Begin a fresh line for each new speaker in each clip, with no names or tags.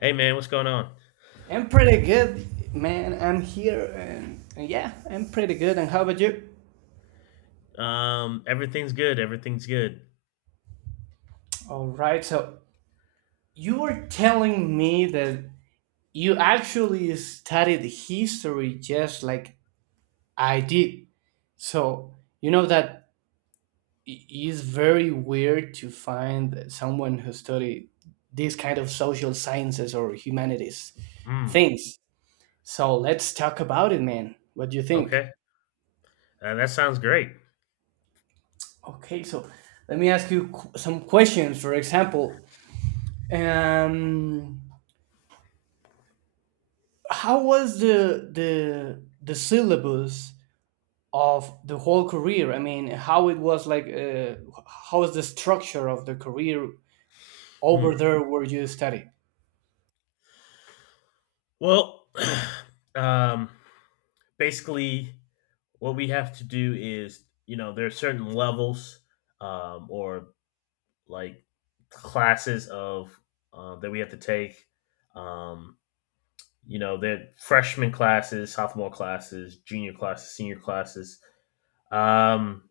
Hey man, what's going on?
I'm pretty good, man. I'm here and yeah, I'm pretty good. And how about you?
Everything's good. Everything's good.
All right. So you were telling me that you actually studied history just like I did. So you know that it is very weird to find someone who studied these kind of social sciences or humanities
Mm,
things. So let's talk about it, man. What do you think?
okay, that sounds great.
Okay, so let me ask you some questions. For example, and how was the syllabus of the whole career? I mean, how it was like? How was the structure of the career over
Hmm.
there where you study?
Well, um, basically, what we have to do is, there are certain levels, or like classes of, that we have to take. Um, they're freshman classes, sophomore classes, junior classes, senior classes. Um,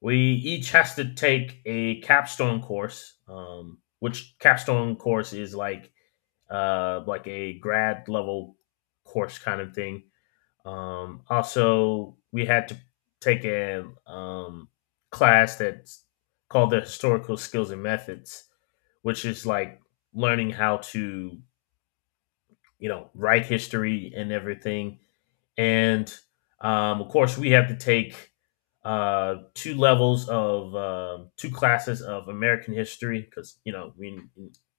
we each has to take a capstone course, which capstone course is like, like a grad level course kind of thing. Also, we had to take a, class that's called the historical skills and methods, which is like learning how to write history and everything, and, of course we have to take, two levels of, two classes of American history because we in,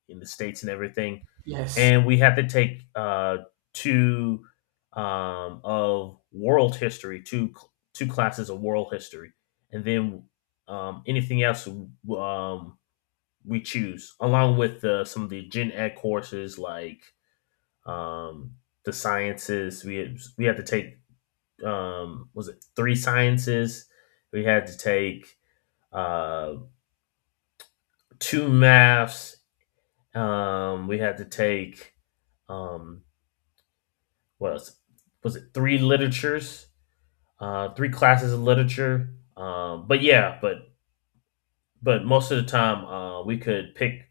in the states and everything,
Yes.
and we have to take, two, of world history, two classes of world history, and then, anything else, we choose, along with, some of the gen ed courses like, um, the sciences. We have to take, was it three sciences? We had to take, uh, two maths. We had to take, um, what else? Was it three literatures? Three classes of literature. But yeah, but most of the time, we could pick,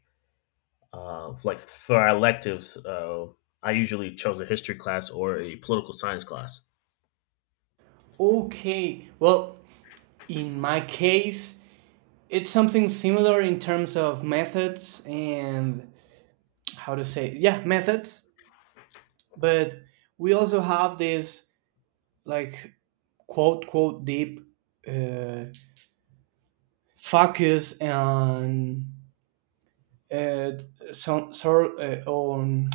like for our electives. I usually chose a history class or a political science class.
Okay. Well, in my case, it's something similar in terms of methods and how to say, yeah, methods. But we also have this, like, quote quote deep uh, focus on uh, some sort on,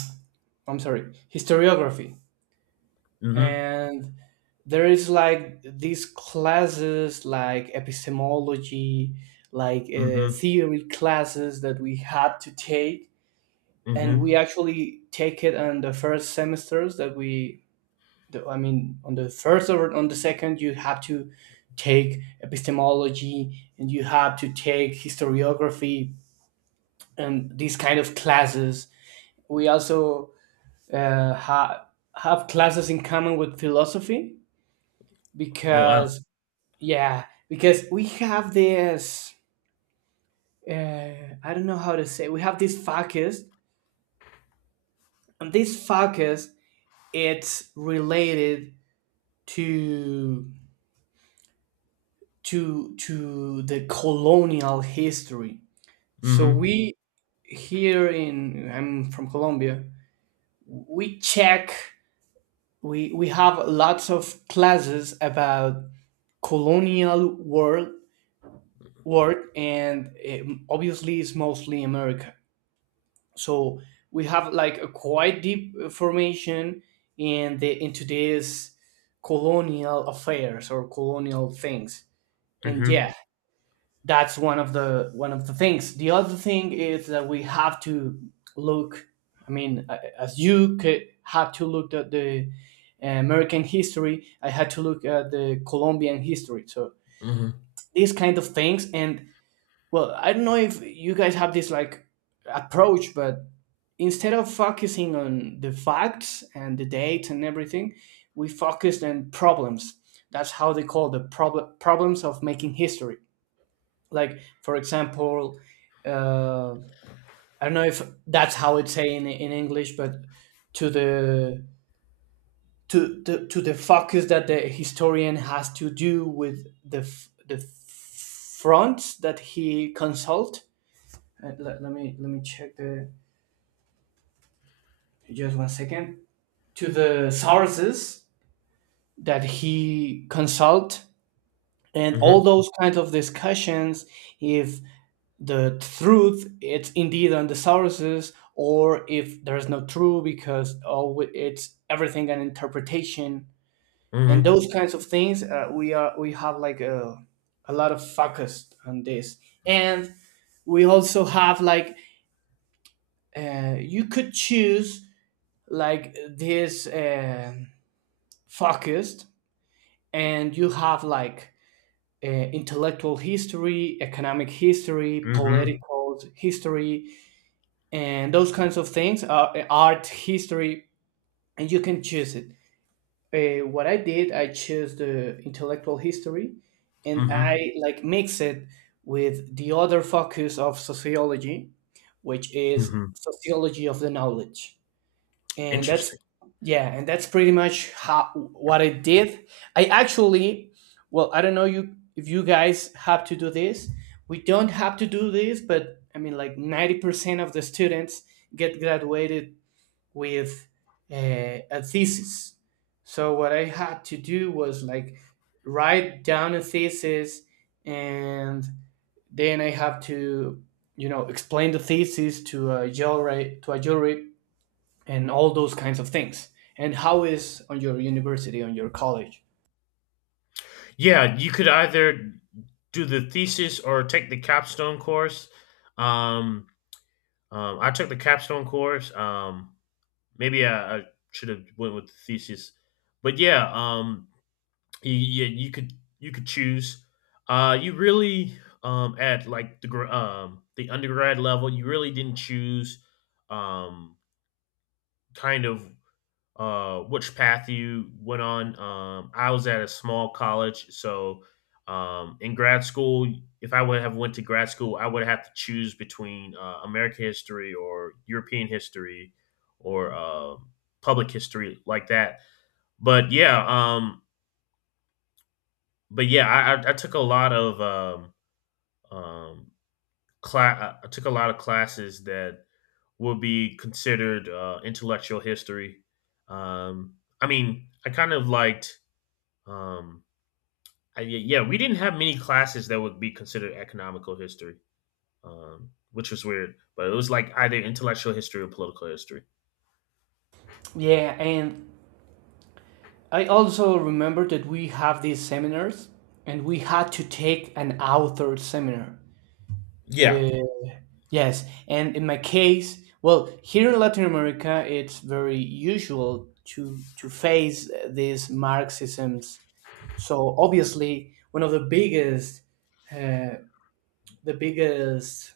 I'm sorry, historiography,
Mm-hmm.
and there is like these classes like epistemology, like
Mm-hmm.
theory classes that we had to take. And we
Mm-hmm.
actually take it on the first semesters that I mean on the first or on the second you have to take epistemology and you have to take historiography and these kind of classes. We also uh, ha- have classes in common with philosophy
Oh wow.
because yeah, because we have this uh, I don't know how to say, we have this focus, and this focus, it's related to to the colonial history. So
Mm-hmm.
we, here in, I'm from Colombia, we check, we have lots of classes about colonial world work and, obviously it's mostly America. So we have like a quite deep formation in the into this colonial affairs or colonial things. And
Mm-hmm.
yeah, that's one of the things. The other thing is that we have to look, I mean, as you could have to look at the American history, I had to look at the Colombian history. So
Mm-hmm.
these kind of things, and well, I don't know if you guys have this like approach, but instead of focusing on the facts and the dates and everything, we focused on problems. That's how they call the problems of making history. Like for example, uh, I don't know if that's how it's saying in English, but to the to the focus that the historian has to do with the the fronts that he consult, uh, let me check the, just 1 second, to the sources that he consult and all
Mm-hmm.
those kinds of discussions, if the truth it's indeed on the sources or if there's no truth, because oh, it's everything an interpretation. And
Mm-hmm.
those kinds of things, uh, we have like a lot of focus on this. And we also have like, you could choose like this focused, and you have like intellectual history, economic history,
Mhm,
political history, and those kinds of things, art history. And you can choose it. What I did, I chose the intellectual history, and I
mhm,
like mix it with the other focus of sociology, which is
mhm.
sociology of the knowledge. And that's,
Interesting.
yeah, and that's pretty much how what I did. I actually, well, I don't know you if you guys have to do this, we don't have to do this, but I mean, like 90% of the students get graduated with a thesis. So what I had to do was like, write down a thesis, and then I have to, you know, explain the thesis to a jury, to a jury, and all those kinds of things. And how is on your university, on your college?
Yeah, you could either do the thesis or take the capstone course. Um, I took the capstone course. Maybe I should have went with the thesis, but yeah, yeah, you could choose. You really, at like the, the undergrad level, you really didn't choose, um, kind of, which path you went on. I was at a small college, so, in grad school, if I would have went to grad school, I would have to choose between, American history or European history or, public history like that. But yeah, I took a lot of, um, class. I took a lot of classes that will be considered, intellectual history. Um, I mean, I kind of liked. Um, yeah, yeah, we didn't have many classes that would be considered economical history, which was weird. But it was like either intellectual history or political history.
Yeah, and I also remember that we have these seminars, and we had to take an author seminar.
Yeah.
Uh, yes, and in my case, well, here in Latin America, it's very usual to face these Marxisms. So obviously, one of uh, the biggest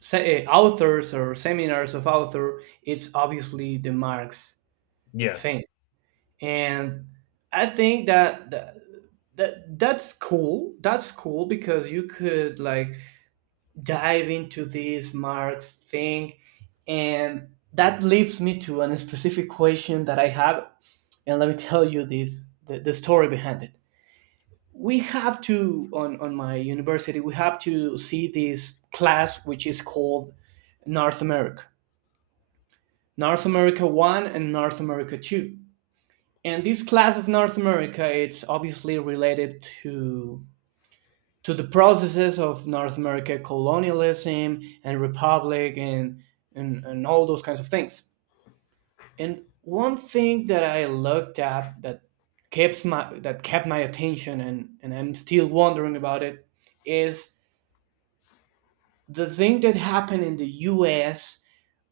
authors or seminars of author, it's obviously the Marx
Yeah,
thing. And I think that, that that's cool. That's cool because you could like dive into this Marx thing, and that leads me to a specific question that I have. And let me tell you this, the story behind it. We have to, on my university we have to see this class which is called North America North America 1 and North America 2. And this class of North America, it's obviously related to the processes of North America colonialism and republic and all those kinds of things. And one thing that I looked up, that keeps my that kept my attention, and I'm still wondering about it, is the thing that happened in the US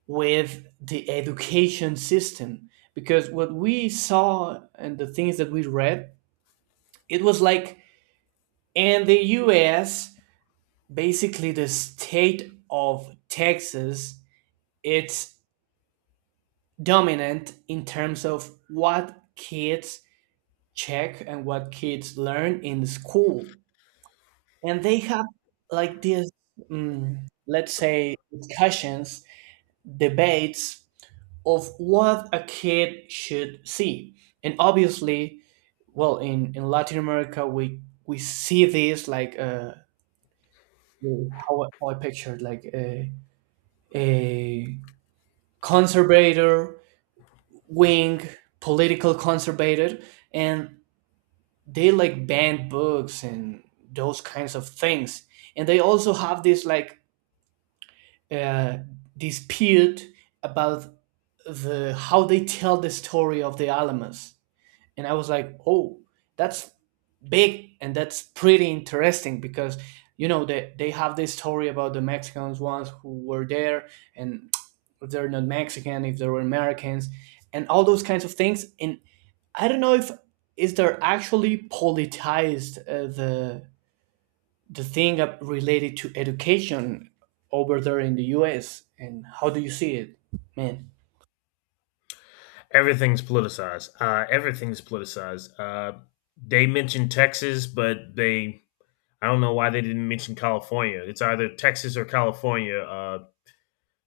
with the education system. Because what we saw and the things that we read, it was like, in the US, basically the state of Texas, it's dominant in terms of what kids check and what kids learn in school. And they have like this, mm, let's say, discussions, debates of what a kid should see. And obviously, well, in Latin America, we see this like, how, how I pictured like a conservator wing, political conservative, and they like ban books and those kinds of things. And they also have this like uh, dispute about the how they tell the story of the Alamos, and I was like, oh, that's big, and that's pretty interesting because, you know, they have this story about the Mexicans once who were there, and if they're not Mexican, if they were Americans, and all those kinds of things. And I don't know if is there actually politicized the thing up related to education over there in the U.S., and how do you see it, man?
everything's politicized. Everything's politicized. They mentioned Texas, but they I don't know why they didn't mention California. It's either Texas or California.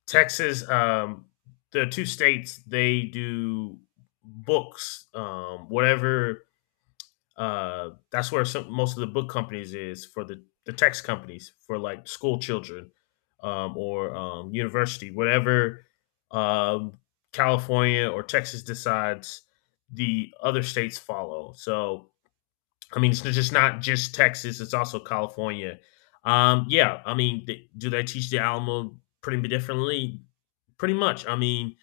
Texas, the two states, they do books, whatever. That's where some, most of the book companies is for the text companies for like school children, or, university, whatever, um, California or Texas decides, the other states follow. So, I mean, it's just not just Texas; it's also California. Yeah, I mean, do they teach the Alamo pretty differently? Pretty much. I mean,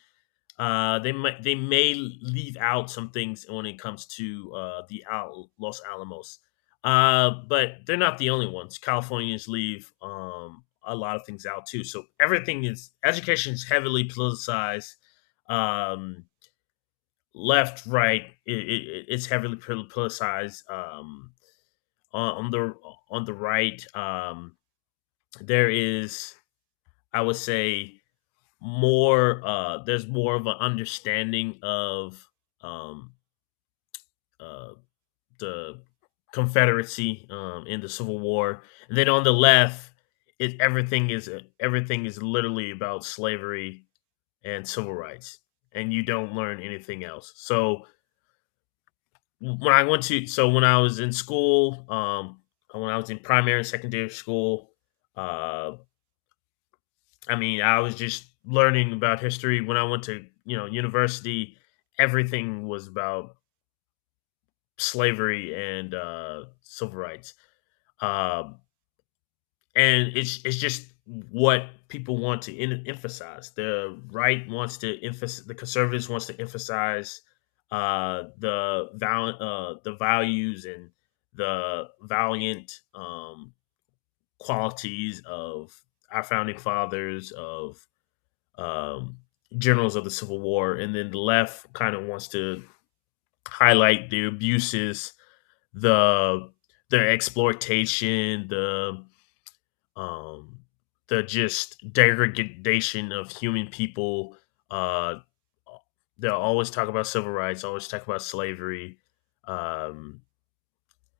they may leave out some things when it comes to, the, Los Alamos, but they're not the only ones. Californians leave, a lot of things out too. So everything is education is heavily politicized. Um, Left, right, it's heavily politicized. On, on the on the right, there is I would say more. There's more of an understanding of, um, uh, the Confederacy, in the Civil War, and then on the left, it everything is literally about slavery and civil rights, and you don't learn anything else. So when I went to so when I was in school, when I was in primary and secondary school, uh, I mean I was just learning about history. When I went to university, everything was about slavery and, civil rights. Uh, and it's just what people want to, emphasize. The right wants to emphasize. The conservatives wants to emphasize, the values and the valiant, qualities of our founding fathers, of, um, generals of the Civil War, and then the left kind of wants to highlight the abuses, the their exploitation, um, the just degradation of human people. Uh, they'll always talk about civil rights, always talk about slavery. Um,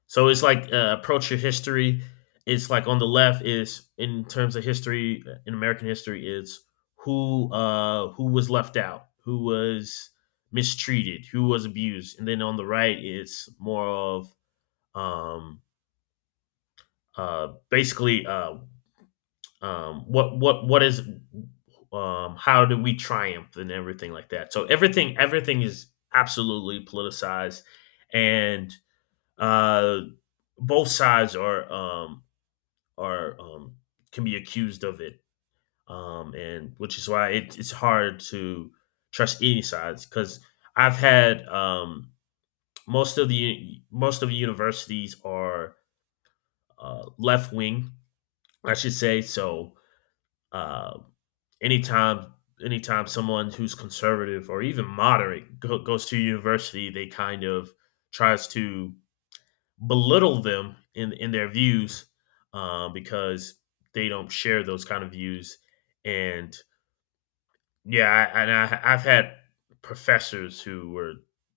so it's like, approach your history. It's like on the left is in terms of history in American history is who, who was left out, who was mistreated, who was abused, and then on the right it's more of, um, basically, what is, how do we triumph and everything like that, so everything is absolutely politicized, and uh both sides are can be accused of it. And which is why it's hard to trust any sides because I've had, most of the universities are, left wing, I should say, so. Uh, anytime anytime someone who's conservative or even moderate goes to university, they kind of tries to belittle them in their views, because they don't share those kind of views. And yeah, I've had professors who were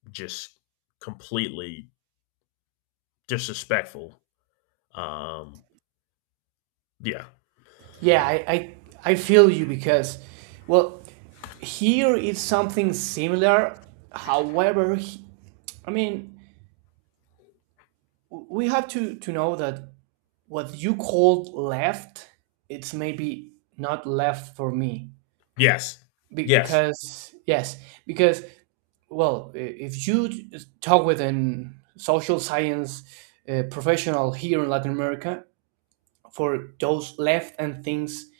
just completely disrespectful. Um, yeah.
Yeah, I feel you because, well, here it's something similar. However, I mean, we have to know that what you called left, it's maybe not left for me.
Yes. Yes.
Because, yes, because, well, if you talk with an social science professional here in Latin America, for those left and things,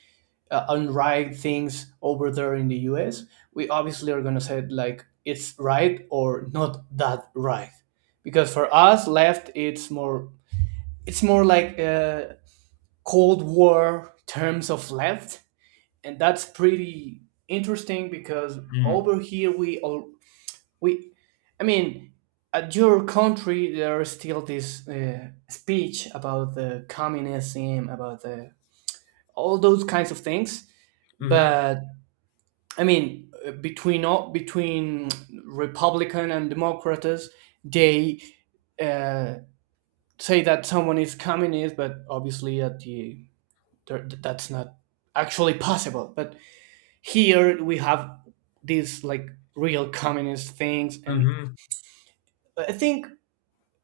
unright things over there in the US, we obviously are going to say like it's right or not that right. Because for us, left, it's more, it's more like cold war terms of left. And that's pretty interesting because
Mm-hmm.
over here we all, we, I mean at your country there is still this speech about the communism, about the all those kinds of things.
Mm-hmm.
But I mean, between all, between Republican and Democrats, they uh, say that someone is communist, but obviously at the there- that's not actually possible. But here we have these like real communist things, and
Mm-hmm.
I think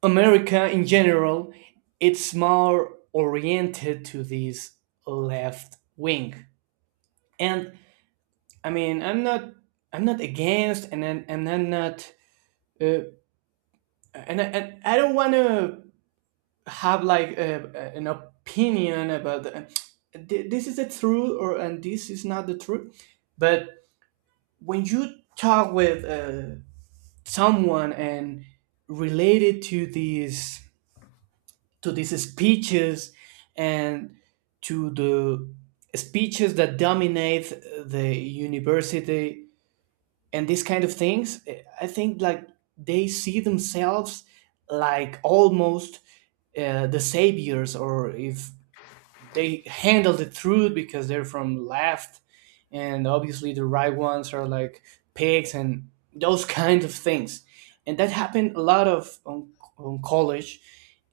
America in general, it's more oriented to this left wing. And I mean, I'm not, I'm not against, and I'm not uh, and and I don't want to have like a, an opinion about the, this is the truth or and this is not the truth. But when you talk with someone and related to these, to these speeches and to the speeches that dominate the university and these kind of things, eh, I think like they see themselves like almost the saviors, or if they handle the truth because they're from left, and obviously the right ones are like pigs and those kind of things. And that happened a lot of on college.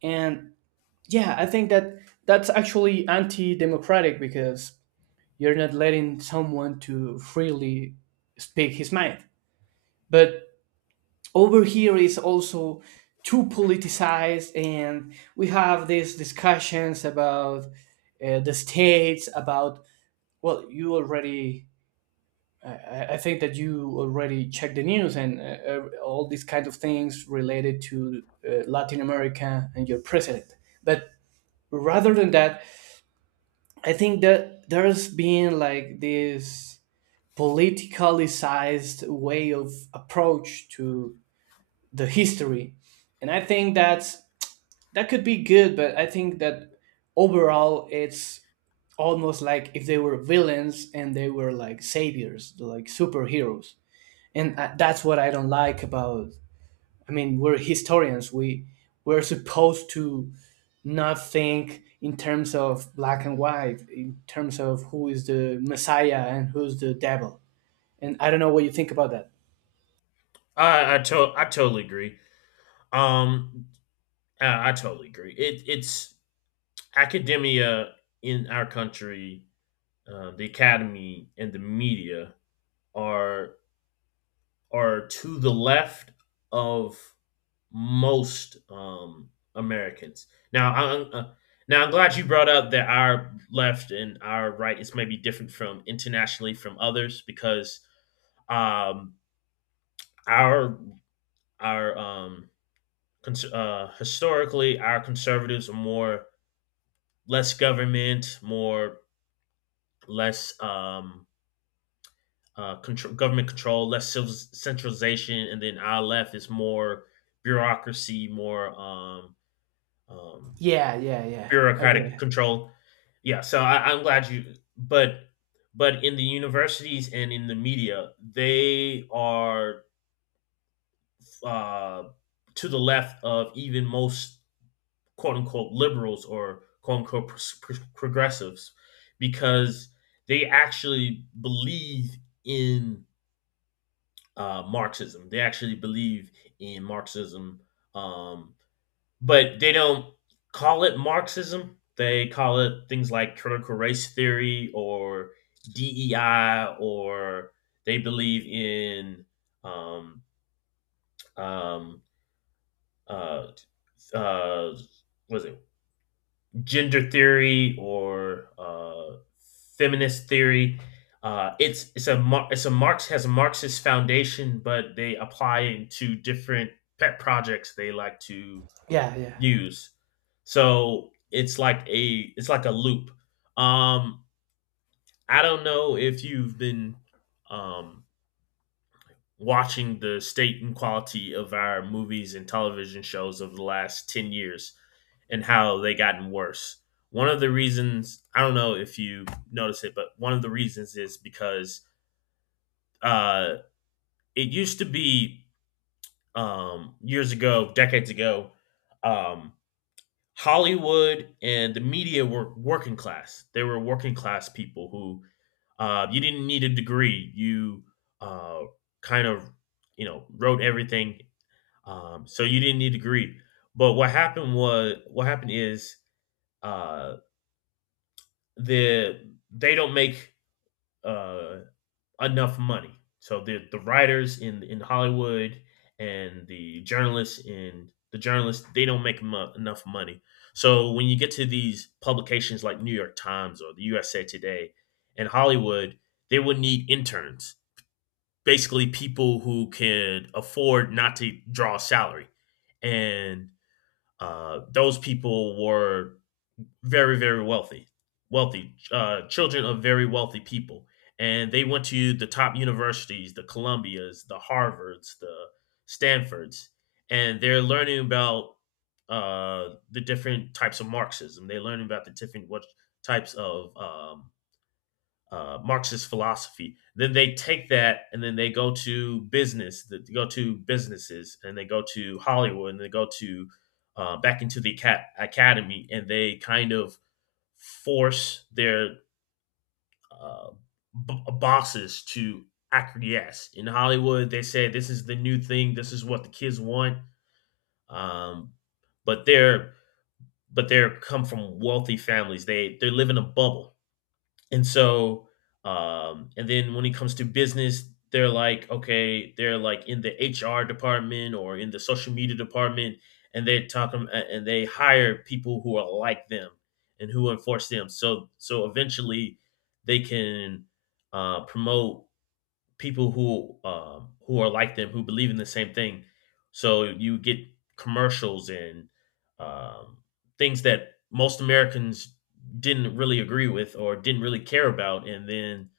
And yeah, I think that that's actually anti-democratic because you're not letting someone to freely speak his mind. But over here is also too politicized, and we have these discussions about the states, about, well, you already, I think that you already checked the news and, all these kinds of things related to Latin America and your president. But rather than that, I think that there's been like this politically way of approach to the history. And I think that's, that could be good, but I think that overall it's almost like if they were villains and they were like saviors, like superheroes, and that's what I don't like about. I mean, we're historians. We're supposed to not think in terms of black and white, in terms of who is the messiah and who's the devil. And I don't know what you think about that.
I totally agree. Um, I totally agree. It's academia in our country, the academy and the media are are to the left of most, Americans. Now, now I'm glad you brought up that our left and our right is maybe different from internationally from others because, um, our our um, historically our conservatives are more less government, more less, control, government control, less, centralization, and then our left is more bureaucracy, more, um,
Yeah, yeah, yeah. I get
bureaucratic
it.
control. Yeah, so I'm glad you, but in the universities and in the media, they are, uh, to the left of even most quote unquote liberals or quote unquote, progressives because they actually believe in, Marxism. They actually believe in Marxism, um, but they don't call it Marxism. They call it things like critical race theory or DEI, or they believe in, um, um, uh, uh, was it gender theory or, feminist theory. It's a Marx, has a Marxist foundation, but they apply into different pet projects they like to
Yeah, yeah,
use. So it's like a loop. Um, I don't know if you've been, um, watching the state and quality of our movies and television shows over the last 10 years and how they gotten worse. One of the reasons, I don't know if you notice it, but one of the reasons is because, uh, it used to be, years ago, decades ago, um, Hollywood and the media were working class. They were working class people who, you didn't need a degree. You, uh, kind of, wrote everything. So you didn't need to greet. But what happened is, uh, the they don't make, uh, enough money. So the writers in Hollywood and the journalists they don't make, enough money. So when you get to these publications like New York Times or the USA Today and Hollywood, they would need interns, basically people who could afford not to draw a salary. And, those people were very, very wealthy, wealthy, children of very wealthy people, and they went to the top universities, the Columbias, the Harvards, the Stanfords, and they're learning about, the different types of Marxism. They're learning about the different, what types of, Marxist philosophy. Then they take that and then they go to businesses, and they go to Hollywood, and they go to, back into the academy, and they kind of force their, uh, bosses to acquiesce. In Hollywood, they say this is the new thing, this is what the kids want, um, but they're come from wealthy families. They live in a bubble, and so, and then when it comes to business, they're like, okay, they're like in the HR department or in the social media department, and they talk them and they hire people who are like them and who enforce them. So, eventually, they can, promote people, who are like them who believe in the same thing. So you get commercials and, um, things that most Americans didn't really agree with or didn't really care about, and then,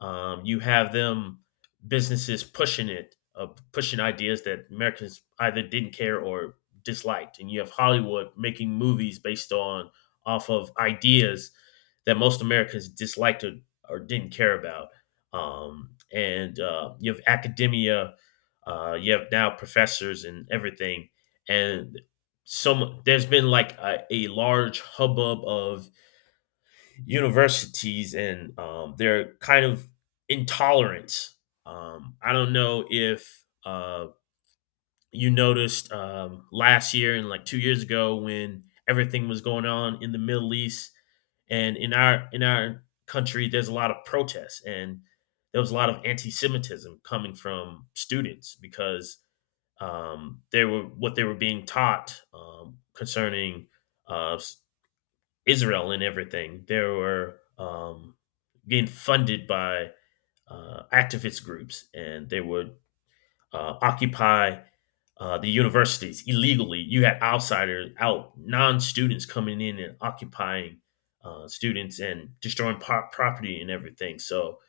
you have them businesses pushing it, pushing ideas that Americans either didn't care or disliked, and you have Hollywood making movies based on off of ideas that most Americans disliked, or didn't care about. And You have academia, you have now professors and everything, and some there's been like a large hubbub of universities and, their kind of intolerance. I don't know if, you noticed, last year and like 2 years ago when everything was going on in the Middle East and in our country, there's a lot of protests and there was a lot of anti-Semitism coming from students because, they were what they were being taught, concerning, uh, Israel and everything. They were, being funded by, activist groups, and they would, occupy, the universities illegally. You had outsiders, out non-students coming in and occupying, students and destroying, property and everything. So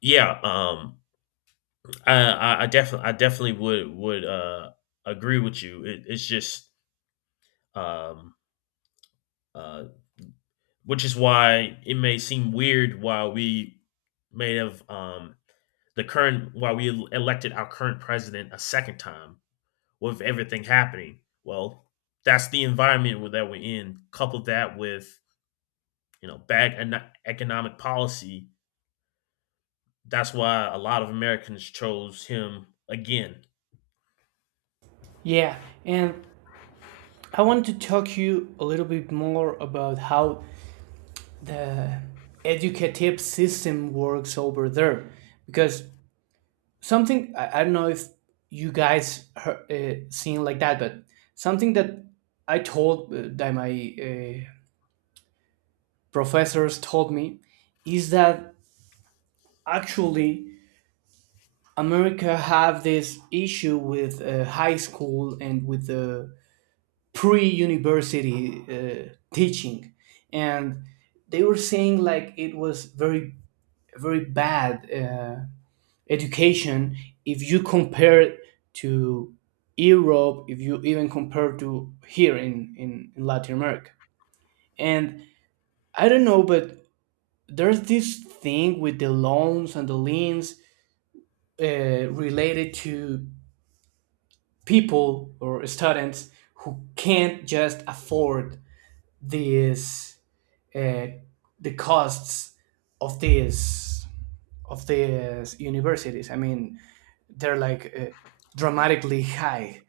yeah, I definitely would, agree with you. It, it's just um, uh, which is why it may seem weird why we may have, the current why we elected our current president a second time with everything happening. Well, that's the environment that we're in. Couple that with bad, economic policy. That's why a lot of Americans chose him again.
yeah. And I want to talk to you a little bit more about how the educative system works over there, because something, I don't know if you guys heard, seen like that, but something that I told, that my professors told me, is that actually America have this issue with high school and with the pre-university teaching. And they were saying like it was very very bad education if you compare it to Europe, if you even compare to here in, in Latin America. And I don't know, but there's this thing with the loans and the liens uh, related to people or students who can't just afford this, uh, the costs of these, of these universities. I mean, they're like dramatically high.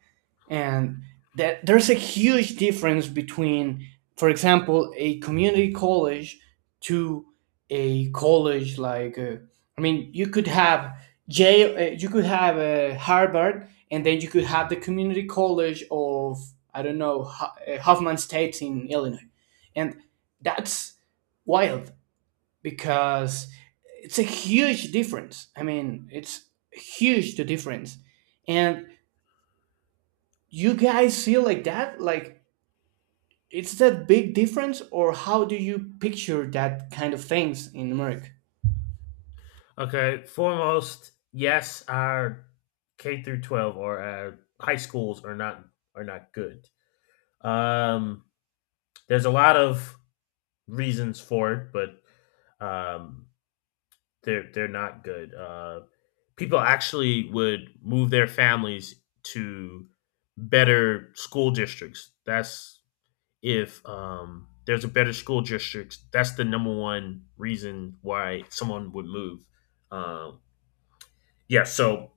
And that there's a huge difference between, for example, a community college to a college like, I mean, you could have Yale, you could have Harvard, and then you could have the community college of, I don't know, Hoffman State in Illinois. And that's wild because it's a huge difference. I mean, it's huge, the difference. And you guys feel like that? Like, it's that big difference, or how do you picture that kind of things in Merc?
Okay, foremost, yes, our K through 12 or our high schools are not good. Um, there's a lot of reasons for it, but, um, they're not good. People actually would move their families to better school districts. That's if, there's a better school district. That's the number one reason why someone would move. Um, yeah. So,